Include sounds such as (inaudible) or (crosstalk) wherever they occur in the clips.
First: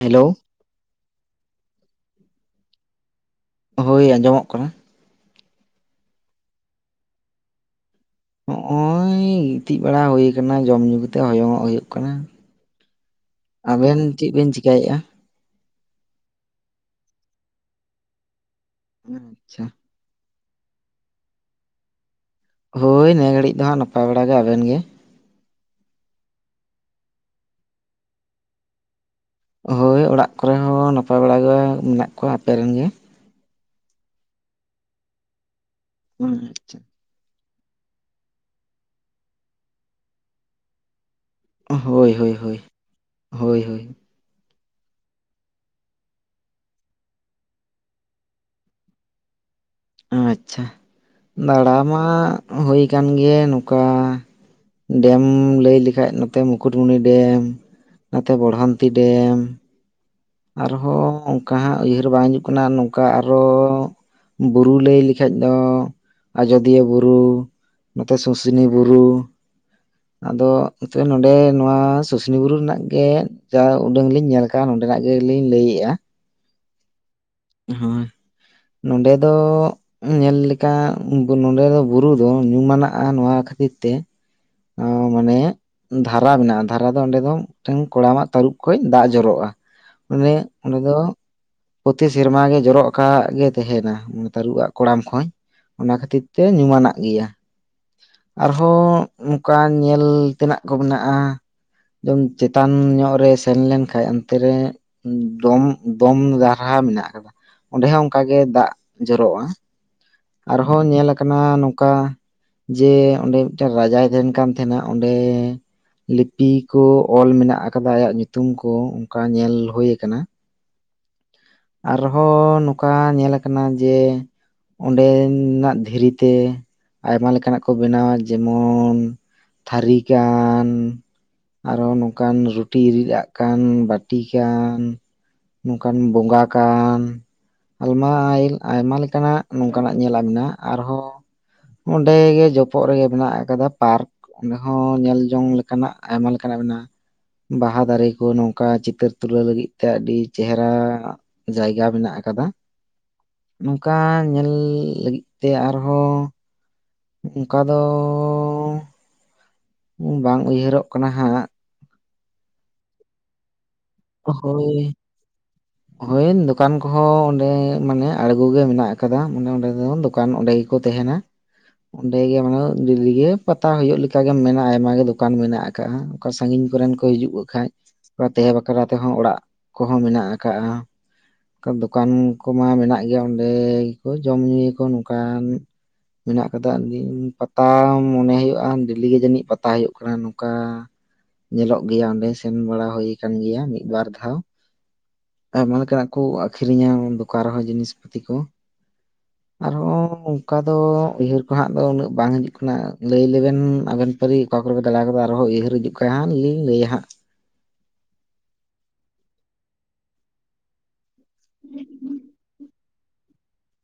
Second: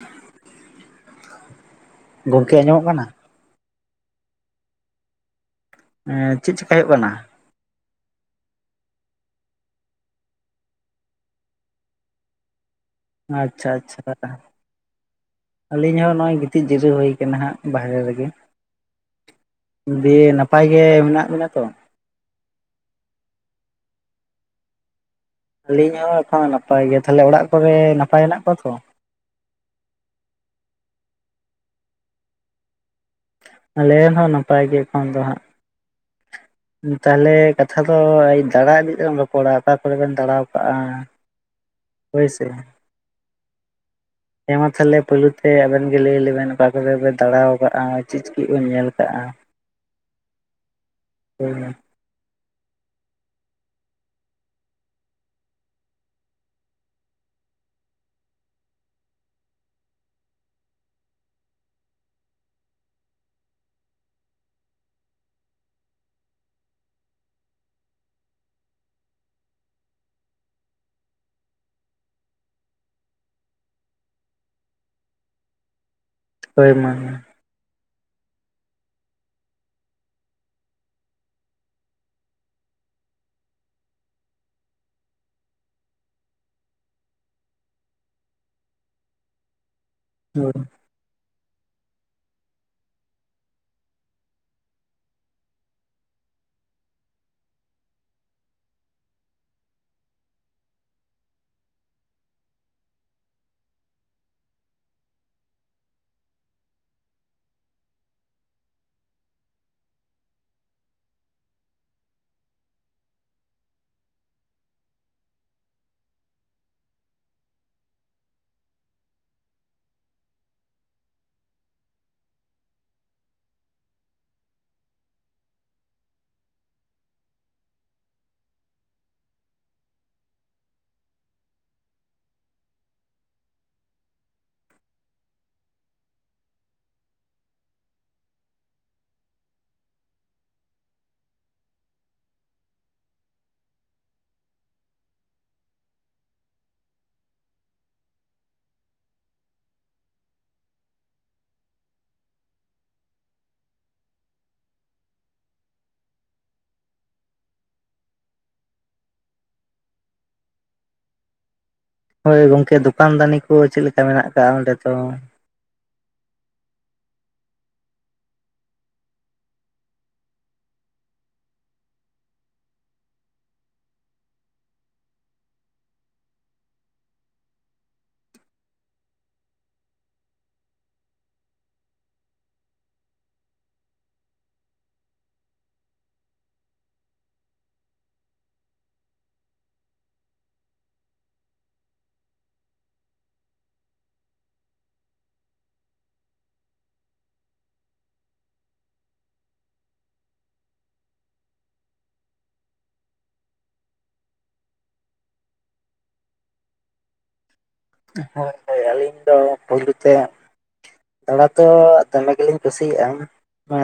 Hello ᱜᱚᱢᱠᱮ ᱟᱸᱡᱚᱢᱚᱜ ᱠᱟᱱᱟ ᱦᱳᱭ ᱟᱸᱡᱚᱢᱚᱜ ᱠᱟᱱᱟ ᱩᱸ ᱪᱮᱫ ᱪᱤᱠᱟᱭ ᱦᱩᱭᱩᱜ ᱠᱟᱱᱟ? ᱱᱚᱜᱼᱚᱭ ᱜᱤᱛᱤᱡ ᱵᱟᱲᱟ ᱦᱩᱭ ᱟᱠᱟᱱᱟ ᱡᱚᱢᱼ ᱧᱩ ᱠᱟᱛᱮ ᱦᱚᱭᱚᱝᱚᱜ ᱦᱩᱭᱩᱜ ᱠᱟᱱᱟ᱾ ᱟᱪᱪᱷᱟ ᱟᱵᱮᱱ ᱟᱪᱪᱷᱟ ᱪᱮᱫ ᱵᱮᱱ ᱪᱤᱠᱟᱭᱮᱫᱼᱟ? ᱟᱹᱞᱤᱧ ᱦᱚᱸ ᱱᱚᱜᱼᱚᱭ ᱜᱤᱛᱤᱡ ᱡᱤᱨᱟᱹᱣ ᱦᱩᱭ ᱟᱠᱟᱱᱟ ᱦᱟᱸᱜ ᱵᱟᱦᱨᱮ ᱨᱮᱜᱮ᱾ (unintelligible) (unintelligible) ᱜᱮ ᱢᱮᱱᱟᱜ ᱵᱤᱱᱟ ᱛᱚ? ᱦᱳᱭ ᱱᱤᱭᱟᱹ ᱜᱷᱟᱹᱲᱤᱡ ᱫᱚ ᱦᱟᱸᱜ ᱱᱟᱯᱟᱭ ᱵᱟᱲᱟ ᱜᱮ ᱟᱵᱮᱱ ᱜᱮ? ᱟᱹᱞᱤᱧ ᱦᱚᱸ ᱮᱠᱷᱚᱱ ᱱᱟᱯᱟᱭ ᱜᱮ ᱛᱟᱦᱞᱮ ᱚᱲᱟᱜ ᱠᱚᱨᱮ ᱱᱟᱯᱟᱭ ᱦᱮᱱᱟᱜ ᱠᱚᱣᱟ ᱛᱚ? ᱦᱳᱭ ᱚᱲᱟᱜ ᱠᱚᱨᱮ ᱦᱚᱸ ᱱᱟᱯᱟᱭ ᱵᱟᱲᱟ ᱜᱮ ᱢᱮᱱᱟᱜ ᱠᱚᱣᱟ᱾ ᱟᱯᱮ ᱨᱮᱱ ᱜᱮ? ᱟᱞᱮᱱ ᱦᱚᱸ ᱱᱟᱯᱟᱭ ᱜᱮ ᱮᱠᱷᱚᱱ ᱫᱚ ᱦᱟᱸᱜ᱾ ᱟᱪᱪᱷᱟ, ᱛᱟᱦᱞᱮ ᱠᱟᱛᱷᱟ ᱫᱚ ᱫᱟᱬᱟ ᱤᱫᱤᱜ ᱛᱮᱵ ᱨᱚᱯᱚᱲᱟ᱾ ᱚᱠᱟ ᱠᱚᱨᱮ ᱵᱮᱱ ᱫᱟᱬᱟᱣ ᱠᱟᱜᱼᱟ? ᱦᱳᱭ ᱦᱳᱭ ᱦᱳᱭ᱾ ᱦᱳᱭ ᱦᱳᱭ᱾ ᱦᱮᱸ ᱢᱟ ᱛᱟᱦᱚᱞᱮ ᱯᱳᱭᱞᱳ ᱛᱮ ᱟᱵᱮᱱ ᱜᱮ ᱞᱟᱹᱭ ᱞᱮᱵᱮᱱ ᱚᱠᱟ ᱠᱚᱨᱮ ᱵᱮᱱ ᱫᱟᱬᱟᱣ ᱠᱟᱜᱼᱟ᱾ ᱪᱮᱫ ᱪᱮᱫ ᱵᱮᱱ ᱧᱮᱞ ᱠᱟᱜᱼᱟ? ᱟᱪᱪᱷᱟ᱾ ᱫᱟᱬᱟ ᱢᱟ ᱦᱩᱭ ᱠᱟᱱ ᱜᱮ ᱱᱚᱝᱠᱟ ᱰᱮᱢ ᱞᱟᱹᱭ ᱞᱮᱠᱷᱟᱡ ᱱᱚᱛᱮ ᱢᱩᱠᱩᱴᱢᱩᱱᱤ ᱰᱮᱢ᱾ ᱚᱱᱟᱛᱮ ᱵᱚᱲᱦᱟᱱᱛᱤ ᱰᱮᱢ᱾ ᱟᱨᱦᱚᱸ ᱚᱱᱠᱟ ᱦᱟᱸᱜ ᱩᱭᱦᱟᱹᱨ ᱵᱟᱝ ᱦᱤᱡᱩᱜ ᱠᱟᱱᱟ ᱱᱚᱝᱠᱟ ᱟᱨᱦᱚ ᱵᱩᱨᱩ ᱞᱟᱹᱭ ᱞᱮᱠᱷᱟᱡ ᱫᱚ ᱟᱡᱳᱫᱤᱭᱟᱹ ᱵᱩᱨᱩ᱾ ᱱᱚᱛᱮ ᱥᱩᱥᱱᱤ ᱵᱩᱨᱩ᱾ ᱟᱫᱚ ᱱᱚᱛᱮ ᱱᱚᱸᱰᱮ ᱱᱚᱣᱟ ᱥᱩᱥᱱᱤ ᱵᱩᱨᱩ ᱨᱮᱱᱟᱜ ᱜᱮ ᱡᱟ ᱩᱰᱟᱹᱝ ᱞᱤᱧ ᱧᱮᱞ ᱠᱟᱜᱼᱟ᱾ ᱱᱚᱸᱰᱮᱱᱟᱜ ᱜᱮᱞᱤᱧ ᱞᱟᱹᱭᱮᱫᱼᱟ᱾ ᱦᱳᱭ ᱢᱟ᱾ (unintelligible) ᱱᱚᱰᱮ ᱫᱚ ᱧᱮᱞ ᱞᱮᱠᱟ ᱵᱩ ᱱᱚᱰᱮ ᱫᱚ ᱵᱩᱨᱩ ᱫᱚ ᱧᱩᱢᱟᱱᱟᱜ-ᱟ ᱱᱚᱣᱟ ᱠᱷᱟᱹ (unintelligible) ᱛᱮ ᱚ ᱢᱟᱱᱮ ᱫᱷᱟᱨᱟ ᱢᱮᱱᱟᱜᱼᱟ᱾ ᱫᱷᱟᱨᱟ ᱫᱚ ᱚᱸᱰᱮ ᱫᱚ ᱢᱤᱫᱴᱟᱹᱝ ᱠᱚᱲᱟᱢᱟᱜ ᱛᱟᱹᱨᱩᱵᱽ ᱠᱷᱚᱱ ᱫᱟᱜ ᱡᱚᱨᱚᱜᱼᱟ᱾ (unintelligible) ᱚᱸᱰᱮ ᱫᱚ (unintelligible) ᱥᱮᱨᱢᱟ ᱜᱮ ᱡᱚᱨᱚᱜ ᱟᱠᱟᱜ ᱜᱮ ᱛᱟᱦᱮᱱᱟ ᱩᱱᱤ ᱛᱟᱹᱨᱩᱵᱟᱜ ᱠᱚᱲᱟᱢ ᱠᱷᱚᱱ᱾ ᱚᱱᱟ ᱠᱷᱟᱹᱛᱤᱨ ᱛᱮ ᱧᱩᱢᱟᱱᱟᱜ ᱜᱮᱭᱟ᱾ ᱟᱨᱦᱚᱸ ᱱᱚᱝᱠᱟ ᱧᱮᱞ ᱛᱮᱱᱟᱜ ᱠᱚ ᱢᱮᱱᱟᱜᱼᱟ᱾ (unintelligible) ᱪᱮᱛᱟᱱ ᱧᱚᱜ ᱨᱮ ᱥᱮᱱ ᱞᱮᱱ ᱠᱷᱟᱡ ᱚᱱᱛᱮ ᱨᱮ ᱰᱚᱢ ᱵᱚᱢ (unintelligible) ᱦᱟ ᱢᱮᱱᱟᱜ ᱟᱠᱟᱫᱟ᱾ ᱚᱱᱰᱮ ᱦᱚᱸ ᱚᱱᱠᱟᱜᱮ ᱫᱟᱜ ᱡᱚᱨᱚᱜᱼᱟ᱾ ᱟᱨᱦᱚᱸ ᱧᱮᱞ ᱟᱠᱟᱱᱟ ᱱᱚᱝᱠᱟ ᱡᱮ ᱚᱸᱰᱮ ᱢᱤᱫᱴᱟᱹᱝ ᱨᱟᱡᱟᱭ ᱛᱟᱦᱮᱱ ᱠᱟᱱ ᱛᱟᱦᱮᱱᱟ᱾ ᱚᱸᱰᱮᱻ ᱞᱤᱯᱤ ᱠᱚ ᱚᱞ ᱢᱮᱱᱟᱜ ᱟᱠᱟᱫᱟ, ᱟᱭᱟᱜ ᱧᱩᱛᱩᱢ ᱠᱚ, ᱚᱱᱠᱟ ᱧᱮᱞ ᱦᱩᱭ ᱟᱠᱟᱱᱟ᱾ ᱟᱨᱦᱚᱸ ᱱᱚᱝᱠᱟ ᱧᱮᱞ ᱠᱟᱱᱟ ᱡᱮ ᱚᱸᱰᱮᱻᱱᱟᱜ ᱫᱷᱤᱨᱤᱛᱮ ᱟᱭᱢᱟ ᱞᱮᱠᱟᱱᱟᱜ ᱠᱚ ᱵᱮᱱᱟᱣᱟ ᱡᱮᱢᱚᱱ ᱛᱷᱟᱹᱨᱤ ᱜᱟᱱ ᱟᱨᱚ ᱱᱚᱝᱠᱟᱱ ᱨᱩᱴᱤ ᱨᱤᱫᱟᱜ ᱠᱟᱱ ᱵᱟᱹᱴᱤ ᱠᱟᱱ᱾ ᱱᱚᱝᱠᱟᱱ ᱵᱚᱸᱜᱟ ᱠᱟᱱ᱾ ᱟᱞᱢᱟᱭᱤᱞ ᱟᱭᱢᱟ ᱞᱮᱠᱟᱱᱟᱜ ᱱᱚᱝᱠᱟᱱᱟᱜ ᱧᱮᱞᱟᱜ ᱢᱮᱱᱟᱜᱼᱟ᱾ ᱟᱨᱦᱚᱸ ᱚᱸᱰᱮᱜᱮ ᱡᱚᱯᱚᱜ ᱨᱮᱜᱮ ᱢᱮᱱᱟᱜ ᱟᱠᱟᱫᱟ ᱯᱟᱨᱠ᱾ ᱚᱸᱰᱮ ᱦᱚᱸ ᱧᱮᱞᱡᱚᱝ ᱞᱮᱠᱟᱱᱟᱜ ᱟᱭᱢᱟ ᱞᱮᱠᱟᱱᱟᱜ ᱵᱟᱦᱟ ᱫᱟᱨᱮ ᱠᱚ ᱱᱚᱝᱠᱟ ᱪᱤᱛᱟᱹᱨ ᱛᱩᱞᱟᱹᱣ ᱞᱟᱹᱜᱤᱫ ᱛᱮ ᱟᱹᱰᱤ ᱪᱮᱦᱨᱟ ᱱᱚᱜ᱾ ᱡᱟᱭᱜᱟ ᱢᱮᱱᱟᱜ ᱟᱠᱟᱫᱟ᱾ ᱱᱚᱝᱠᱟ ᱧᱮᱞᱻ ᱛᱮᱭᱟᱜ ᱟᱨᱦᱚᱸ ᱚᱱᱠᱟ ᱫᱚᱻ ᱵᱟᱝ ᱩᱭᱦᱟᱹᱨᱚᱜ ᱠᱟᱱᱟ ᱦᱟᱸ ᱦᱟᱸᱜ᱾ ᱦᱳᱭ ᱜᱚᱝᱠᱮ ᱫᱚᱠᱟᱱ ᱫᱟᱱᱤ ᱠᱚ ᱪᱮᱫ ᱞᱮᱠᱟ ᱢᱮᱱᱟᱜ ᱟᱠᱟᱜ-ᱟ ᱚᱸᱰᱮ ᱦᱳᱭ ᱫᱚ? ᱦᱳᱭ ᱫᱚᱠᱟᱱ ᱠᱚᱦᱚᱸ ᱚᱸᱰᱮ ᱢᱟᱱᱮ ᱟᱬᱜᱚ ᱜᱮ ᱢᱮᱱᱟᱜ ᱟᱠᱟᱫᱟ᱾ ᱢᱟᱱᱮ ᱚᱸᱰᱮ ᱫᱚ ᱫᱚᱠᱟᱱ ᱚᱸᱰᱮ ᱜᱮᱠᱚ ᱛᱟᱦᱮᱱᱟ᱾ ᱚᱸᱰᱮ ᱜᱮ ᱢᱟᱱᱮ ᱫᱤᱞᱤ ᱜᱮ ᱯᱟᱛᱟ ᱦᱩᱭᱩᱜ ᱞᱮᱠᱟ ᱜᱮᱢ ᱢᱮ ᱟᱭᱢᱟᱜᱮ ᱫᱚᱠᱟᱱ ᱢᱮᱱᱟᱜ ᱟᱠᱫᱼᱟᱠᱟ ᱥᱟᱜᱤᱧ ᱠᱚᱨᱮᱱ ᱠᱚ ᱦᱤᱡᱩᱜ ᱠᱷᱟᱱ ᱛᱟᱦᱮᱸ ᱵᱟᱠᱷᱨᱟ ᱛᱮᱦᱚᱸ ᱚᱲᱟᱜ ᱠᱚᱦᱚᱸ ᱢᱮᱱᱟᱜ ᱟᱠᱟᱜᱼᱟ ᱫᱚᱠᱟᱱ ᱠᱚᱢᱟ ᱢᱮᱱᱟᱜ ᱜᱮᱭᱟ ᱚᱸᱰᱮ ᱜᱮᱠᱚ ᱡᱚᱢ ᱧᱩᱭᱟ ᱠᱚ ᱱᱚᱝᱠᱟᱱ ᱢᱮᱱᱟᱜ ᱟᱠᱟᱫᱟ ᱯᱟᱛᱟ ᱢᱚᱱᱮ ᱦᱩᱭᱩᱜᱼᱟ ᱰᱮᱞᱤ ᱜᱮ ᱡᱟᱹᱱᱤᱡ ᱯᱟᱛᱟ ᱦᱩᱭᱩᱜ ᱠᱟᱱᱟ ᱱᱚᱝᱠᱟ ᱧᱮᱞᱚᱜ ᱜᱮᱭᱟ ᱚᱸᱰᱮ ᱥᱮᱱ ᱵᱟᱲᱟ ᱦᱩᱭ ᱟᱠᱟᱱ ᱜᱮᱭᱟ ᱢᱤᱫ ᱵᱟᱨ ᱫᱷᱟᱣ ᱟᱭᱢᱟ ᱞᱮᱠᱟᱱᱟᱜ ᱠᱚ ᱟᱠᱷᱨᱤᱧᱟ ᱫᱚᱠᱟᱱ ᱨᱮᱦᱚᱸ ᱡᱤᱱᱤᱥ ᱯᱟᱹᱛᱤ ᱠᱚ (inaudible) ᱟᱨᱦᱚᱸ ᱚᱱᱠᱟ ᱫᱚ ᱩᱭᱦᱟᱹᱨ ᱠᱚ ᱦᱟᱜ ᱫᱚ ᱩᱱᱟᱹᱜ ᱵᱟᱝ ᱦᱤᱡᱩᱜ ᱠᱟᱱᱟ ᱞᱟᱹᱭ ᱞᱮᱵᱮᱱ ᱟᱵᱮᱱ ᱯᱟᱹᱨᱤ ᱚᱠᱟ ᱚᱠᱟᱨᱮ ᱯᱮ ᱫᱟᱲᱟ ᱠᱟᱫᱟ ᱟᱨᱦᱚᱸ ᱩᱭᱦᱟᱹᱨ ᱦᱤᱡᱩᱜ ᱠᱷᱟᱜ ᱦᱟᱸᱜ ᱞᱤᱧ ᱞᱟᱹᱭᱟ ᱦᱟᱸᱜ ᱦᱳᱭ ᱦᱳᱭ ᱟᱹᱞᱤᱧ ᱫᱚ ᱯᱳᱭᱞᱳ ᱛᱮ ᱫᱟᱲᱟ ᱫᱚ ᱫᱚᱢᱮ ᱜᱮᱞᱤᱧ ᱠᱩᱥᱤᱭᱟᱜᱼᱟ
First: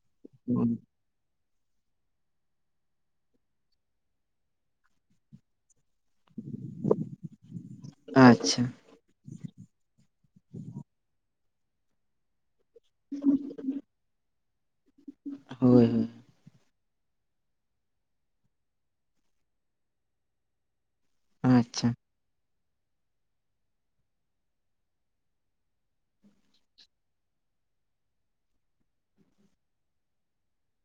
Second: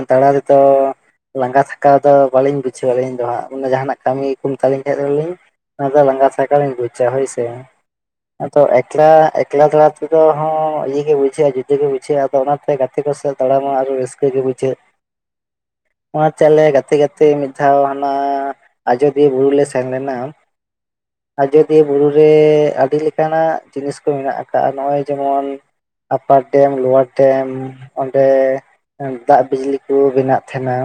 ᱫᱟᱲᱟ ᱛᱮᱫᱚ ᱞᱟᱸᱜᱟ ᱛᱷᱟᱠᱟᱣ ᱫᱚ ᱵᱟᱟᱹᱞᱤᱧ ᱵᱩᱡᱷᱟᱹᱣᱟ ᱟᱹᱞᱤᱧ ᱫᱚ ᱦᱟᱜ ᱚᱱᱟ ᱡᱟᱦᱟᱱᱟᱜ ᱠᱟᱹᱢᱤ ᱠᱚ ᱢᱮᱛᱟᱞᱤᱧ ᱠᱷᱟᱱ ᱫᱚᱞᱤᱧ ᱟᱫᱚ ᱞᱟᱸᱜᱟ ᱛᱷᱟᱠᱟ ᱞᱤᱧ ᱵᱩᱡᱟ ᱦᱳᱭ ᱥᱮ ᱟᱫᱚ ᱟᱪᱪᱷᱟ ᱮᱠᱞᱟ ᱮᱠᱞᱟ ᱮᱠᱞᱟᱫᱮᱞᱟ ᱛᱮᱫᱦᱚᱸ ᱤᱭᱟᱹ ᱜᱮ ᱵᱩᱡᱷᱟᱹᱜᱼᱟ ᱡᱩᱫᱟᱹ ᱜᱮ ᱵᱩᱡᱷᱟᱹᱜᱼᱟ ᱟᱫᱚ ᱚᱱᱟ ᱜᱟᱛᱮ ᱠᱚ ᱥᱟᱶ ᱫᱟᱲᱟ ᱢᱟ ᱟᱨᱚ ᱨᱟᱹᱥᱠᱟᱹ ᱜᱮ ᱵᱩᱡᱷᱟᱹᱜ ᱦᱳᱭ ᱦᱳᱭ ᱚᱱᱟᱛᱮ ᱟᱞᱮ ᱜᱟᱛᱮ ᱜᱟᱛᱮ ᱜᱟᱛᱮ ᱢᱤᱫ ᱫᱷᱟᱣ ᱦᱟᱱᱟ ᱟᱡᱳᱫᱤᱭᱟᱹ ᱵᱩᱨᱩ ᱞᱮ ᱥᱮᱱ ᱞᱮᱱᱟ ᱟᱡᱚᱫᱤᱭᱟᱹ ᱟᱪᱪᱷᱟ ᱵᱩᱨᱩ ᱨᱮ ᱟᱹᱰᱤ ᱞᱮᱠᱟᱱᱟᱜ ᱡᱤᱱᱤᱥ ᱠᱚ ᱢᱮᱱᱟᱜ ᱟᱠᱟᱫᱼᱟ ᱱᱚᱜᱼᱚᱭ ᱡᱮᱢᱚᱱ ᱟᱯᱟᱨ ᱰᱮᱢ ᱞᱚᱣᱟᱨ ᱰᱮᱢ ᱚᱸᱰᱮ ᱫᱟᱜ ᱵᱤᱡᱽᱞᱤ ᱠᱚ ᱵᱮᱱᱟᱜ ᱛᱟᱦᱮᱸᱱᱟ